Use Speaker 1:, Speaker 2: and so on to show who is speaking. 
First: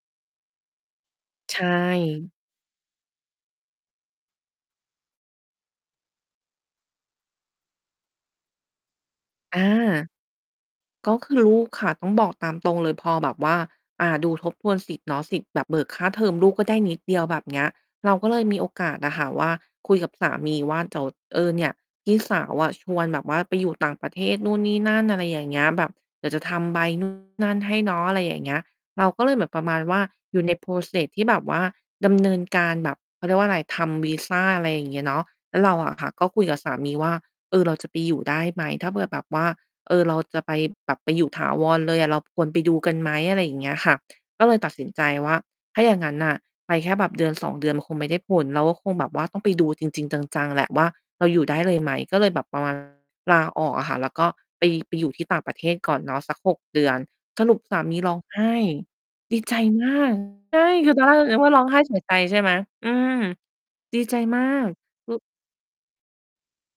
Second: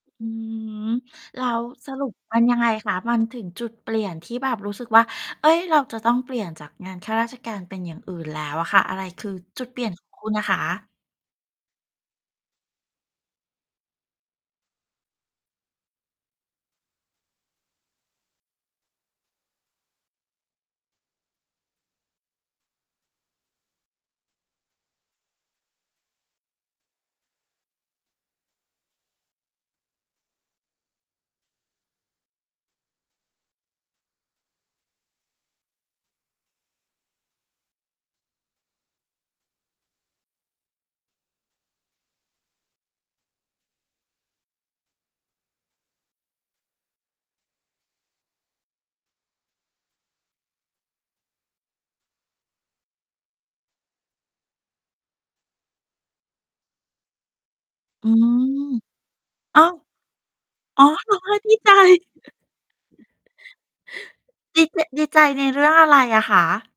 Speaker 1: อือฮึ แล้
Speaker 2: ใช
Speaker 1: วสรุป
Speaker 2: ่
Speaker 1: มันยังไงคะ? มันถึงจุดเปลี่ยนที่แบบรู้สึกว่า "เอ๊ย! เราจะต้องเปลี่ยนจากงานข้าราชการ เป็นอย่างอื่นแล้ว" อะค่ะ อะไรคือ
Speaker 2: อ
Speaker 1: จุ
Speaker 2: า
Speaker 1: ดเปลี่ยน ของ คุณน่ะคะ?
Speaker 2: ก็คือลูกค่ะ ต้องบอกตามตรงเลย พอแบบว่า อ่า ดูทบทวนสิทธิ์เนาะ สิทธิ์แบบเบิกค่าเทอมลูกก็ได้นิดเดียว แบบเนี้ย เราก็เลยมีโอกาสอะค่ะว่า คุยกับสามีว่า "เดี๋ยว เออ เนี่ย พี่สาวอะชวนแบบว่าไปอยู่ต่างประเทศนู่นนี่นั่น" อะไรอย่างเงี้ย แบบ "เดี๋ยวจะทำใบ นู่น นั่นให้เนาะ" อะไรอย่างเงี้ย เราก็เลยแบบประมาณว่า อยู่ใน process ที่แบบว่าดำเนินการแบบ เขาเรียกว่าอะไร ทำวีซา อะไรอย่างเงี้ยเนาะ แล้วเราอะค่ะ ก็คุยกับสามีว่า "เออ เราจะไปอยู่ได้ไหม?" ถ้าเผื่อแบบว่า "เออ เราจะไปแบบไปอยู่ถาวรเลยอะ เราควรไปดูกันไหม?" อะไรอย่างเงี้ยค่ะ ก็เลยตัดสินใจว่า ถ้าอย่างงั้นน่ะ ไปแค่แบบ 1-2 เดือน มันคงไม่ได้ผล เราก็คงแบบว่าต้องไปดูจริง ๆ จัง ๆ แหละว่า เราอยู่ได้เลยไหม ก็เลยแบบ ประมาณ ลาออกอะค่ะ แล้วก็ไป ไปอยู่ที่ต่างประเทศก่อนเนาะสัก 6 เดือน สรุปสามี
Speaker 1: อื
Speaker 2: ร้องไ
Speaker 1: ม
Speaker 2: ห้ ดีใจ
Speaker 1: อ้าว
Speaker 2: มาก ใช่
Speaker 1: อ๋อ
Speaker 2: คือตอนแร
Speaker 1: ร้
Speaker 2: ก
Speaker 1: องไห
Speaker 2: น
Speaker 1: ้
Speaker 2: ึกว่
Speaker 1: ด
Speaker 2: า
Speaker 1: ี
Speaker 2: ร้อง
Speaker 1: ใจ
Speaker 2: ไห้เสียใจ ใช่ไหม? อืม ดีใจมา
Speaker 1: ดี
Speaker 2: ก
Speaker 1: จะ ดี
Speaker 2: คื
Speaker 1: ใจ
Speaker 2: อ
Speaker 1: ในเรื่องอะไรอะคะ?